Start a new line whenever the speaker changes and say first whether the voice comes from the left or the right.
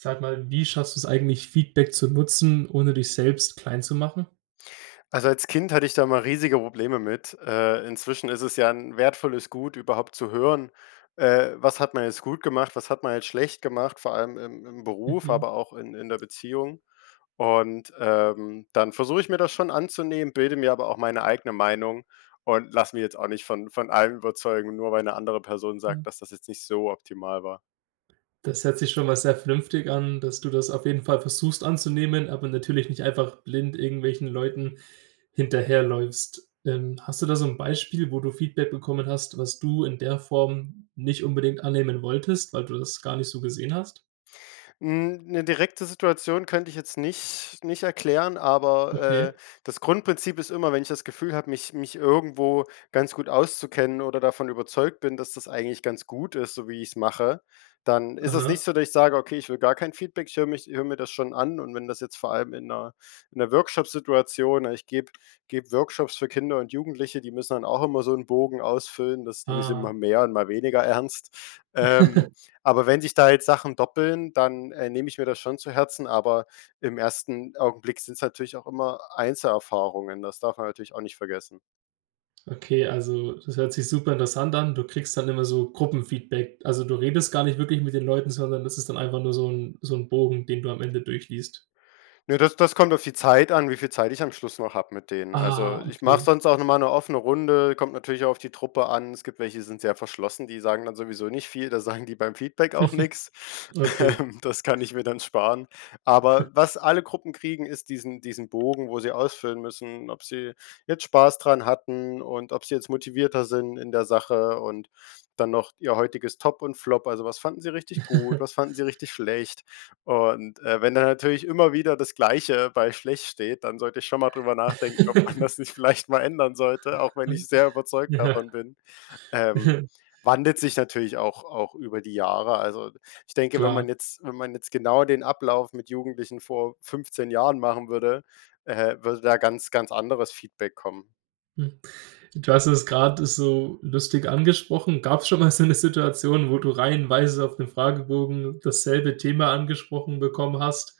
right: Sag mal, wie schaffst du's eigentlich, Feedback zu nutzen, ohne dich selbst kleinzumachen?
left: Also, als Kind hatte ich da immer riesige Probleme mit. Äh, inzwischen ist es, ja, 'n wertvolles Gut, überhaupt zu hören, äh: „Was hat man jetzt gut gemacht, was hat man jetzt schlecht gemacht“, vor allem im im Beruf,
right: Mhm.
left: aber auch in in der Beziehung. Und, ähm, dann versuche ich mir das schon anzunehmen, bilde mir aber auch meine eigene Meinung und lasse mich jetzt auch nicht von von allem überzeugen, nur weil 'ne andere Person
right: Hm.
left: sagt, „dass das jetzt nicht so optimal war“.
right: Das hört sich schon mal sehr vernünftig an, dass du das auf jeden Fall versuchst anzunehmen, aber natürlich nicht einfach blind irgendwelchen Leuten hinterherläufst. Ähm, hast du da so 'n Beispiel, wo du Feedback bekommen hast, was du in der Form nicht unbedingt annehmen wolltest, weil du das gar nicht so gesehen hast?
left: Hm, 'ne direkte Situation könnte ich jetzt nicht nicht erklären, aber,
right: Okay.
left: äh, das Grundprinzip ist immer, wenn ich das Gefühl habe, mich mich irgendwo ganz gut auszukennen oder davon überzeugt bin, dass das eigentlich ganz gut ist, so wie ich's mache, dann ist es nicht
right: Aha.
left: so, dass ich sage: „Okay, ich will gar kein Feedback“, ich höre mich höre mir das schon an und wenn das jetzt vor allem in 'ner in 'ner Workshop-Situation ich gebe gebe Workshops für Kinder und Jugendliche, die müssen dann auch immer so 'n Bogen ausfüllen, das nehmen sie mal
right: Ah.
left: mehr und mal weniger ernst. Ähm, aber wenn sich da jetzt Sachen doppeln, dann, äh, nehme ich mir das schon zu Herzen, aber im ersten Augenblick sind's natürlich auch immer Einzelerfahrungen, das darf man natürlich auch nicht vergessen.
right: Okay, also das hört sich super interessant an. Du kriegst dann immer so Gruppen-Feedback. Also du redest gar nicht wirklich mit den Leuten, sondern das ist dann einfach nur so 'n so 'n Bogen, den du am Ende durchliest.
left: Ne, das das kommt auf die Zeit an, wie viel Zeit ich am Schluss noch hab mit denen. Also,
right: Ah,
left: ich mache
right: okay.
left: sonst auch nochmal 'ne offene Runde, kommt natürlich auch auf die Truppe an. Es gibt welche, die sind sehr verschlossen, die sagen dann sowieso nicht viel, da sagen die beim Feedback auch nix.
right: Okay.
left: Ähm, das kann ich mir dann sparen. Aber was alle Gruppen kriegen, ist diesen diesen Bogen, wo sie ausfüllen müssen, ob sie jetzt Spaß dran hatten und ob sie jetzt motivierter sind in der Sache und dann noch ihr heutiges Top und Flop, also was fanden sie richtig gut, was fanden sie richtig schlecht. Und, äh, wenn da natürlich immer wieder das Gleiche bei schlecht steht, dann sollte ich schon mal drüber nachdenken, ob man das nicht vielleicht mal ändern sollte, auch wenn ich
right: [unintelligible]
left: sehr überzeugt
right: Ja.
left: davon bin. Ähm,
right: Ja.
left: wandelt sich natürlich auch auch über die Jahre. Also ich denke, wenn
right: Klar.
left: man jetzt wenn man jetzt genau den Ablauf mit Jugendlichen vor 15 Jahren machen würde, äh, würde da ganz, ganz anderes Feedback kommen.
right: Hm, du hast es grad so lustig angesprochen. Gab's schon mal so 'ne Situation, wo du reihenweise auf den Fragebogen dasselbe Thema angesprochen bekommen hast?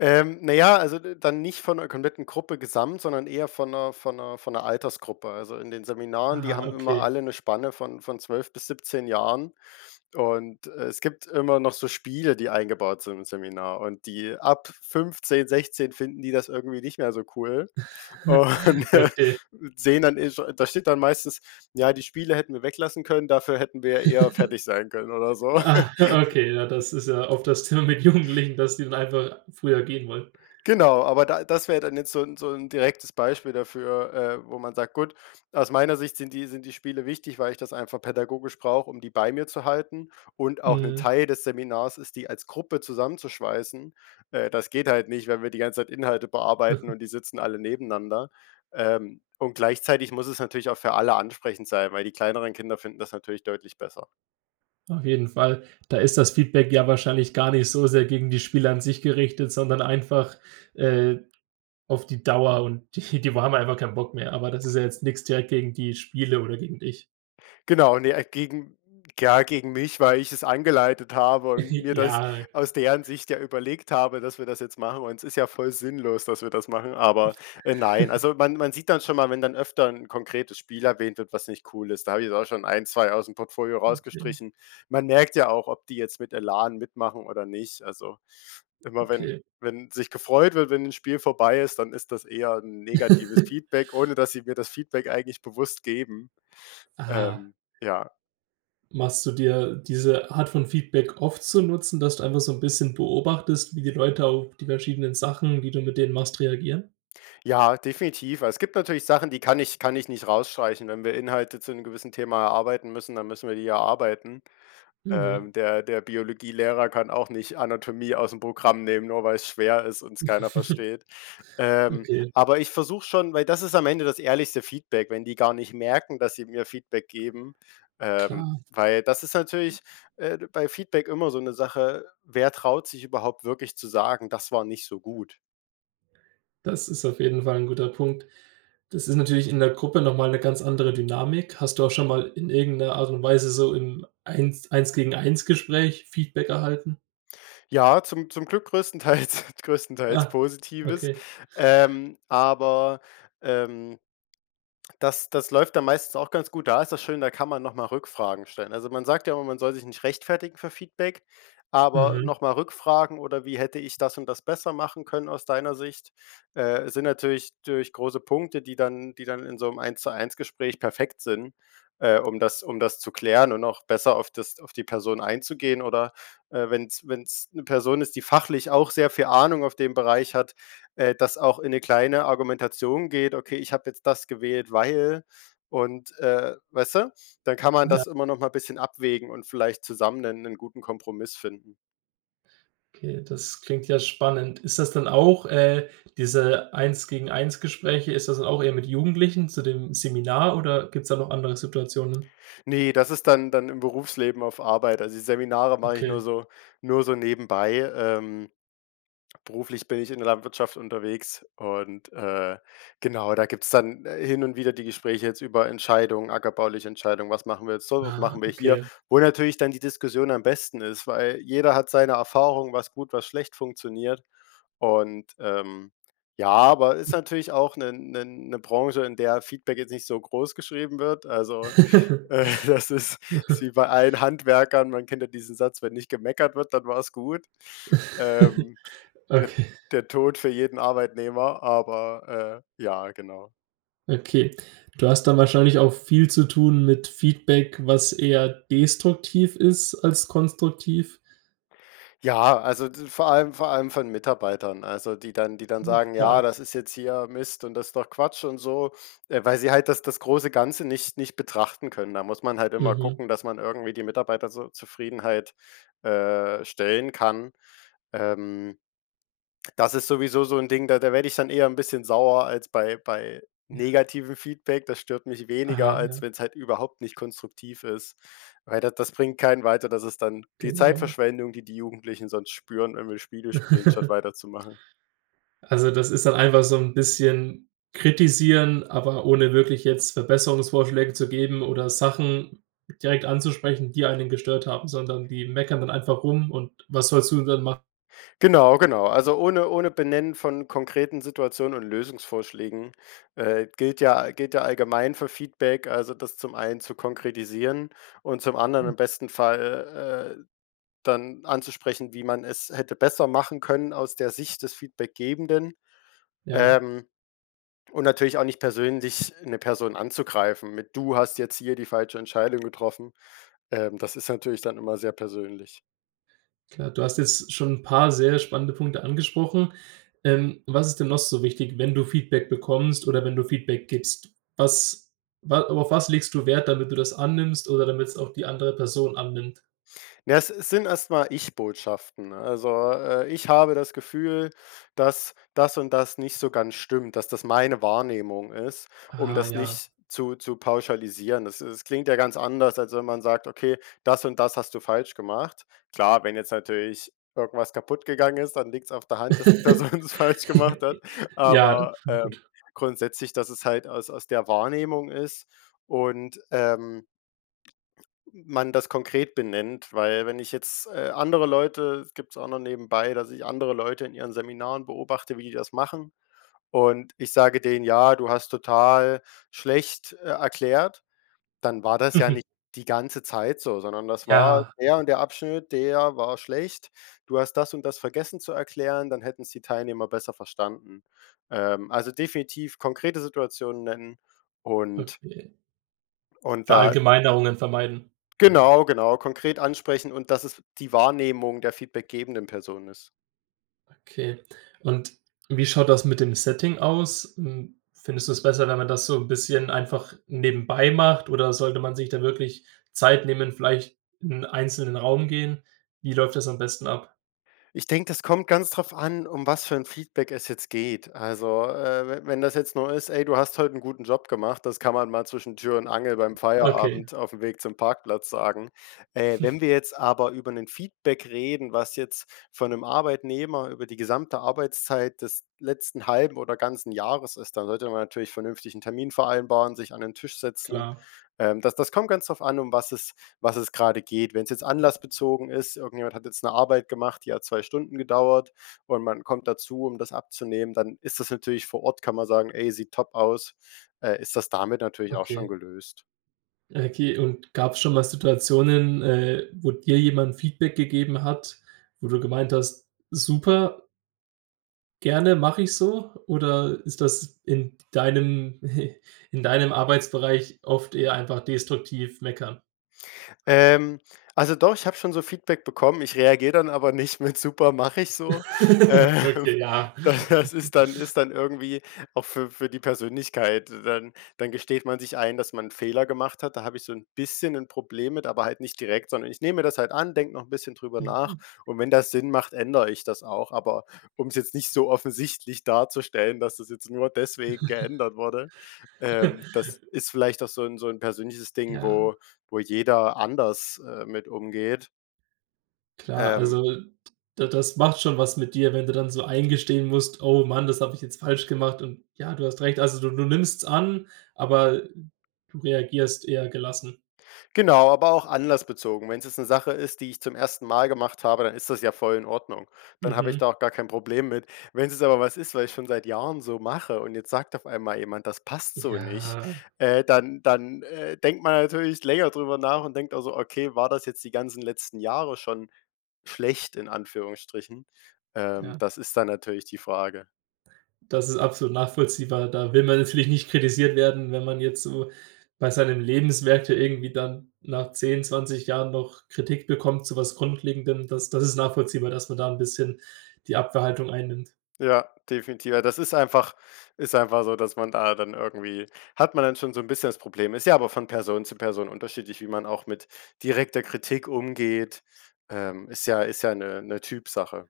left: Ähm, naja, also d dann nicht von 'ner kompletten Gruppe gesamt, sondern eher von 'ner von 'ner von 'ner Altersgruppe. Also in den Seminaren, die
right: Ah,
left: haben immer
right: okay.
left: alle 'ne Spanne von von 12 bis 17 Jahren und, äh, es gibt immer noch so Spiele, die eingebaut sind im Seminar und die ab 15, 16 finden die das irgendwie nicht mehr so cool und
right: Okay.
left: sehen dann [unintelligible] da steht dann meistens: „Ja, die Spiele hätten wir weglassen können, dafür hätten wir eher fertig sein können“ oder so.
right: Ah, okay, ja, das ist ja oft das Thema mit Jugendlichen, dass die dann einfach früher gehen wollen.
left: Genau, aber da das wäre dann jetzt so 'n so 'n direktes Beispiel dafür, äh, wo man sagt, gut, aus meiner Sicht sind die sind die Spiele wichtig, weil ich das einfach pädagogisch brauche, um die bei mir zu halten und auch 'n
right: Mhm.
left: Teil des Seminars ist die als Gruppe zusammenzuschweißen. Äh, das geht halt nicht, wenn wir die ganze Zeit Inhalte bearbeiten und die sitzen alle nebeneinander. Ähm, und gleichzeitig muss es natürlich auch für alle ansprechend sein, weil die kleineren Kinder finden das natürlich deutlich besser.
right: Auf jeden Fall, da ist das Feedback ja wahrscheinlich gar nicht so sehr gegen die Spieler an sich gerichtet, sondern einfach, äh, auf die Dauer und die die wa haben einfach keinen Bock mehr, aber das ist ja jetzt nix direkt gegen die Spiele oder gegen dich.
left: Genau, ne, äh, gegen ja gegen mich, weil ich es eingeleitet habe und mir das
right: Ja.
left: aus deren Sicht ja überlegt habe, dass wir das jetzt machen, und es ist ja voll sinnlos, dass wir das machen, aber, äh, nein. Also man man sieht dann schon mal, wenn dann öfter 'n konkretes Spiel erwähnt wird, was nicht cool ist, da habe ich auch schon 1, 2 ausm Portfolio
right: Okay.
left: rausgestrichen. Man merkt ja auch, ob die jetzt mit Elan mitmachen oder nicht. Also, immer wenn
right: Okay.
left: wenn sich gefreut wird, wenn 'n Spiel vorbei ist, dann ist das eher 'n negatives Feedback, ohne dass sie mir das Feedback eigentlich bewusst geben,
right: Ah.
left: ähm, ja.
right: Machst du dir diese Art von Feedback oft zu Nutzen, dass du einfach so 'n bisschen beobachtest, wie die Leute auf die verschiedenen Sachen, die du mit denen machst, reagieren?
left: Ja, definitiv, weil es gibt natürlich Sachen, die kann ich kann ich nicht rausstreichen. Wenn wir Inhalte zu 'nem gewissen Thema erarbeiten müssen, dann müssen wir die erarbeiten.
right: Mhm.
left: Ähm, der der Biologielehrer kann auch nicht Anatomie ausm Programm nehmen, nur weil es schwer ist und es keiner versteht. Ähm,
right: Okay.
left: aber ich versuche schon weil das ist am Ende das ehrlichste Feedback, wenn die gar nicht merken, dass sie mir Feedback geben, ähm,
right: Klar.
left: weil das ist natürlich, äh, bei Feedback immer so 'ne Sache: Wer traut sich überhaupt wirklich zu sagen: „Das war nicht so gut“?
right: Das ist auf jeden Fall 'n guter Punkt. Das ist natürlich in der Gruppe noch mal 'ne ganz andere Dynamik. Hast du auch schon mal in irgendeiner Art und Weise so im Eins Eins-zu-eins-Gespräch Feedback erhalten?
left: Ja, zum zum Glück größtenteils größtenteils
right: Ah,
left: Positives,
right: okay.
left: ähm, aber, ähm das das läuft dann meistens auch ganz gut. Da ist das schön, da kann man noch mal Rückfragen stellen. Also, man sagt ja immer, man soll sich nicht rechtfertigen für Feedback, aber
right: Mhm.
left: noch mal Rückfragen oder wie hätte ich das und das besser machen können aus deiner Sicht, äh, sind natürlich natürlich große Punkte, die dann die dann in so 'nem Eins-zu-eins-Gespräch perfekt sind, äh, um das um das zu klären und auch besser auf das auf die Person einzugehen. Oder, äh, wenn's wenn's 'ne Person ist, die fachlich auch sehr viel Ahnung auf den Bereich hat, äh, das auch in 'ne kleine Argumentation geht: „Okay, ich habe jetzt das gewählt, weil“ und, äh, weißt du, dann kann man
right: Ja.
left: das immer noch mal 'n bisschen abwägen und vielleicht zusammen 'nen 'nen guten Kompromiss finden.
right: Okay, das klingt ja spannend. Ist das dann auch, äh diese Eins-zu-eins-Gespräche, ist das dann auch eher mit Jugendlichen zu dem Seminar oder gibt's da noch andere Situationen?
left: Ne, das ist dann dann im Berufsleben auf Arbeit. Also die Seminare mache ich
right: Okay.
left: nur so nur so nebenbei. Ähm, beruflich bin ich in der Landwirtschaft unterwegs und, äh, genau, da gibt's dann, äh, hin und wieder die Gespräche jetzt über Entscheidungen, ackerbauliche Entscheidung: „Was machen wir jetzt so, was
right: Aha.
left: machen wir hier.“,
right: Okay.
left: wo natürlich dann die Diskussion am besten ist, weil jeder hat seine Erfahrung, was gut, was schlecht funktioniert und, ähm, ja, aber ist natürlich auch 'ne 'ne 'ne Branche, in der Feedback jetzt nicht so großgeschrieben wird. Also, äh, das ist ist wie bei allen Handwerkern. Man kennt ja diesen Satz: „Wenn nicht gemeckert wird, dann war's gut.“ Ähm, de
right: Okay.
left: der Tod für jeden Arbeitnehmer, aber, äh, ja, genau.
right: Okay. Du hast dann wahrscheinlich auch viel zu tun mit Feedback, was eher destruktiv ist als konstruktiv.
left: Ja, also d vor allem vor allem von Mitarbeitern, also die dann die dann
right: Mhm,
left: sagen:
right: klar.
left: „Ja, das ist jetzt hier Mist und das doch Quatsch“ und so. Ah, weil sie halt das das große Ganze nicht nicht betrachten können. Da muss man halt immer
right: Mhm.
left: gucken, dass man irgendwie die Mitarbeiter zur Zufriedenheit, äh, stellen kann. Ähm, das ist sowieso so 'n Ding, da da werde ich dann eher 'n bisschen sauer als bei bei
right: Ja.
left: negativem Feedback. Das stört mich weniger,
right: Aha,
left: als
right: ja.
left: wenn's halt überhaupt nicht konstruktiv ist, weil da das bringt keinen weiter, das ist dann die
right: Genau.
left: Zeitverschwendung, die die Jugendlichen sonst spüren, wenn wir Spiele spielen, statt weiterzumachen.
right: Also das ist dann einfach so 'n bisschen kritisieren, aber ohne wirklich jetzt Verbesserungsvorschläge zu geben oder Sachen direkt anzusprechen, die einen gestört haben. Sondern die meckern dann einfach rum und was sollst du dann mach
left: Genau, genau, also ohne ohne Benennen von konkreten Situationen und Lösungsvorschlägen, äh, gilt, ja gilt, ja, allgemein für Feedback Also das zum einen zu konkretisieren und zum anderen
right: Mhm.
left: im besten Fall, äh, dann anzusprechen, wie man es hätte besser machen können aus der Sicht des Feedbackgebenden.
right: Ja.
left: Ähm, und natürlich auch nicht persönlich 'ne Person anzugreifen, mit: „Du hast jetzt hier die falsche Entscheidung getroffen.“ Ähm, das ist natürlich dann immer sehr persönlich.
right: Klar, du hast jetzt schon 'n paar sehr spannende Punkte angesprochen. Ähm, was ist denn noch so wichtig, wenn du Feedback bekommst oder wenn du Feedback gibst? Was wa auf was legst du Wert, damit du das annimmst oder damit's auch die andere Person annimmt?
left: Na, es es sind erst mal Ich-Botschaften. Also, äh: Ich habe das Gefühl, dass das und das nicht so ganz stimmt, dass das meine Wahrnehmung ist, um
right: Ah
left: das
right: ja.
left: nicht zu zu pauschalisieren. Das das klingt ja ganz anders, als wenn man sagt: „Okay, das und das hast du falsch gemacht.“ Klar, wenn jetzt natürlich irgendwas kaputt gegangen ist, dann liegt's auf der Hand, dass die Person das falsch gemacht hat.
right: Ja,
left: Aber, ähm,
right: gut.
left: grundsätzlich, dass es halt aus aus der Wahrnehmung ist und, ähm man das konkret benennt. Weil wenn ich jetzt, äh, andere Leute gibt's auch noch nebenbei, dass ich andere Leute in ihren Seminaren beobachte, wie die das machen und ich sage denen: „Ja, du hast total schlecht, äh, erklärt“, dann war das ja nicht die ganze Zeit so, sondern das war
right: Ja.
left: der und der Abschnitt, der war schlecht. Du hast das und das vergessen zu erklären, dann hätten's die Teilnehmer besser verstanden. Ähm also definitiv konkrete Situationen nennen und
right: Okay.
left: und da
right: Verallgemeinerungen vermeiden.
left: Genau, genau, konkret ansprechen und, dass es die Wahrnehmung der feedbackgebenden Person ist.
right: Okay, und wie schaut das mit dem Setting aus? Hm, findest du es besser, wenn man das so 'n bisschen einfach nebenbei macht oder sollte man sich da wirklich Zeit nehmen, vielleicht in 'n einzelnen Raum gehen? Wie läuft das am besten ab?
left: Ich denke, das kommt ganz drauf an, um was für 'n Feedback es jetzt geht. Also, äh, we wenn das jetzt nur ist: „Ey, du hast heute 'n guten Job gemacht“, das kann man mal zwischen Tür und Angel beim
right: Okay.
left: Feierabend aufm Weg zum Parkplatz sagen. Äh, wenn wir jetzt aber über 'nen Feedback reden, was jetzt von 'nem Arbeitnehmer über die gesamte Arbeitszeit des letzten halben oder ganzen Jahres ist, dann sollte man natürlich vernünftig 'n Termin vereinbaren, sich an den Tisch setzen.
right: Klar.
left: Ähm, das das kommt ganz drauf an, um was es was es grade geht. Wenn's jetzt anlassbezogen ist, irgendjemand hat jetzt 'ne Arbeit gemacht, die hat 2 Stunden gedauert und man kommt dazu, um das abzunehmen, dann ist das natürlich vor Ort kann man sagen: „Ey, sieht top aus.“ Äh, ist das damit natürlich auch schon
right: Okay.
left: gelöst.
right: Ja, okay. Und gab's schon mal Situationen, äh, wo dir jemand Feedback gegeben hat, wo du gemeint hast: „Super gerne, mache ich so?“ Oder ist das in deinem in deinem Arbeitsbereich oft eher einfach destruktiv meckern?
left: Ähm, also doch, ich habe schon so Feedback bekommen. Ich reagiere dann aber nicht mit: „Super mache ich so.“ Ähm,
right: Okay, ja.
left: da das ist dann ist dann irgendwie auch für für die Persönlichkeit. Dann dann gesteht man sich ein, dass man 'n Fehler gemacht hat. Da habe ich so 'n bisschen 'n Problem mit, aber halt nicht direkt, sondern ich nehme mir das halt an, denke noch 'n bisschen drüber nach
right: Mhm.
left: und wenn das Sinn macht, ändere ich das auch. Aber um's jetzt nicht so offensichtlich darzustellen, dass das jetzt nur deswegen geändert wurde. Ähm, das ist vielleicht auch so 'n so 'n persönliches Ding,
right: Ja.
left: wo wo jeder anders, äh, mit umgeht.
right: Klar,
left: Ähm.
right: also d das macht schon was mit dir, wenn du dann so eingestehen musst: „Oh Mann, das habe ich jetzt falsch gemacht und, ja, du hast recht.“ Also, du du nimmst's an, aber du reagierst eher gelassen.
left: Genau, aber auch anlassbezogen. Wenn's jetzt 'ne Sache ist, die ich zum 1. Mal gemacht habe, dann ist das ja voll in Ordnung. Dann habe ich da
right: Mhm.
left: auch gar kein Problem mit. Wenn's jetzt aber was ist, was ich schon seit Jahren so mache und jetzt sagt auf einmal jemand, das passt so nicht,
right: Ja.
left: äh, dann dann, äh, denkt man natürlich länger drüber nach und denkt also: „Okay, war das jetzt die ganzen letzten Jahre schon schlecht in Anführungsstrichen?“ Ähm,
right: Ja.
left: das ist dann natürlich die Frage.
right: Das ist absolut nachvollziehbar. Da will man natürlich nicht kritisiert werden, wenn man jetzt so bei seinen Lebenswerke irgendwie dann nach 10, 20 Jahren noch Kritik bekommt zu was Grundlegendem. Das das ist nachvollziehbar, dass man da 'n bisschen die Abwerhaltung einnimmt.
left: Ja, definitiv. Ja, das ist einfach ist einfach so, dass man da dann irgendwie hat man dann schon so 'n bisschen das Problem. Ist ja aber von Person zu Person unterschiedlich, wie man auch mit direkter Kritik umgeht, ähm, ist ja ist ja 'ne 'ne Typsache.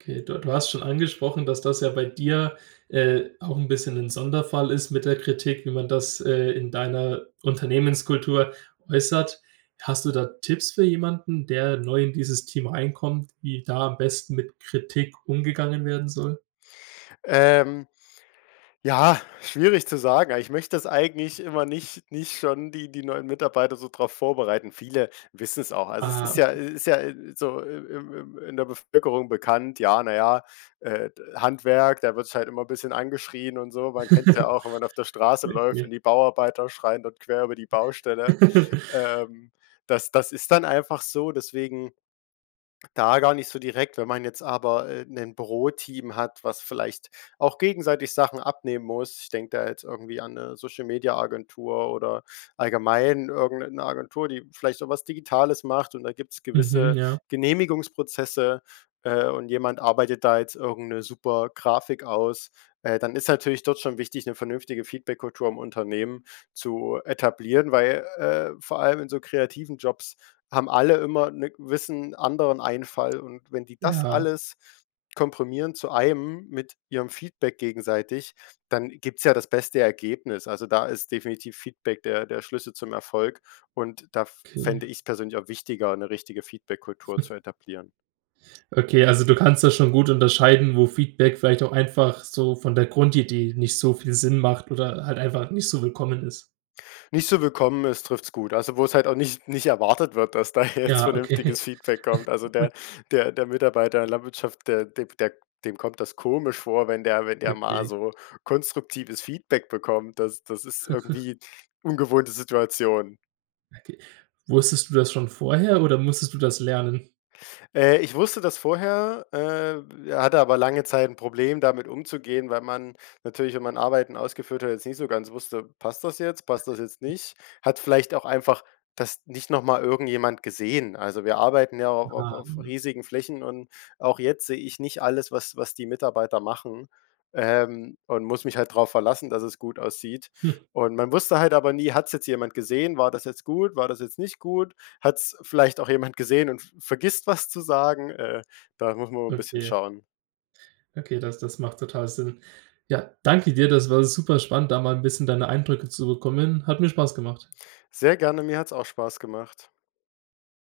right: Okay, du du hast schon angesprochen, dass das ja bei dir, äh, auch 'n bisschen 'n Sonderfall ist mit der Kritik, wie man das, äh, in deiner Unternehmenskultur äußert. Hast du da Tipps für jemanden, der neu in dieses Team reinkommt, wie da am besten mit Kritik umgegangen werden soll?
left: Ähm, ja, schwierig zu sagen, aber ich möchte das eigentlich immer nicht nicht schon die die neuen Mitarbeiter so drauf vorbereiten. Viele wissen's auch. Also es
right: Ah,
left: ist ja
right: okay.
left: i ist ja i i so im im im in der Bevölkerung bekannt, ja, na ja, äh, d Handwerk, da wird sich halt immer bisschen angeschrien und so. Man kennt's ja auch, wenn man auf der Straße läuft und
right: Okay.
left: die Bauarbeiter schreien dort quer über die Baustelle. Ähm, das das ist dann einfach so, deswegen da gar nicht so direkt, wenn man jetzt aber, äh, 'nen Büroteam hat, was vielleicht auch gegenseitig Sachen abnehmen muss. Ich denke da jetzt irgendwie an, 'ne Social-Media-Agentur oder allgemein irgend 'ne 'ne Agentur, die vielleicht so was Digitales macht und da gibt's
right: Mhm,
left: gewisse
right: ja.
left: Genehmigungsprozesse, äh, und jemand arbeitet da jetzt irgend 'ne super Grafik aus, äh, dann ist natürlich dort schon wichtig, 'ne vernünftige Feedbackkultur im Unternehmen zu etablieren, weil, äh, vor allem in so kreativen Jobs haben alle immer 'ne gewissen anderen Einfall und wenn die das
right: Ja.
left: alles komprimieren zu einem mit ihrem Feedback gegenseitig, dann gibt's ja das beste Ergebnis. Also, da ist definitiv Feedback der der Schlüssel zum Erfolg und da f
right: Okay.
left: fände ich's persönlich auch wichtiger, 'ne richtige Feedbackkultur zu etablieren.
right: Okay, also du kannst das schon gut unterscheiden, wo Feedback vielleicht auch einfach so von der Grundidee nicht so viel Sinn macht oder halt einfach nicht so willkommen ist?
left: Nicht zu willkommen ist, trifft's gut. Also wo's halt auch nicht nicht erwartet wird, dass da jetzt
right: Ja, okay.
left: vernünftiges Feedback kommt. Also der der der Mitarbeiter in der Landwirtschaft, der de b der dem kommt das komisch vor, wenn der wenn der mal
right: Okay.
left: so konstruktives Feedback bekommt. Das das ist irgendwie ungewohnte Situation.
right: Okay. Wusstest du das schon vorher oder musstest du das lernen?
left: Äh, ich wusste das vorher, äh, hatte aber lange Zeit 'n Problem, damit umzugehen, weil man natürlich, wenn man Arbeiten ausgeführt hat, jetzt nicht so ganz wusste: „Passt das jetzt, passt das jetzt nicht, hat vielleicht auch einfach das nicht noch mal irgendjemand gesehen?“ Also wir arbeiten ja auch au
right: Ah,
left: auf
right: mhm.
left: riesigen Flächen und auch jetzt sehe ich nicht alles, was was die Mitarbeiter machen, ähm, und muss mich halt drauf verlassen, dass es gut aussieht.
right: Hm.
left: Und man wusste halt aber nie: „Hat's jetzt jemand gesehen? War das jetzt gut? War das jetzt nicht gut? Hat's vielleicht auch jemand gesehen und v vergisst was zu sagen?“ Äh, da muss man immer 'n bisschen
right: Okay.
left: schauen.
right: Okay, das das macht total Sinn. Ja, danke dir. Das war super spannend, da mal 'n bisschen deine Eindrücke zu bekommen. Hat mir Spaß gemacht.
left: Sehr gerne, mir hat's auch Spaß gemacht.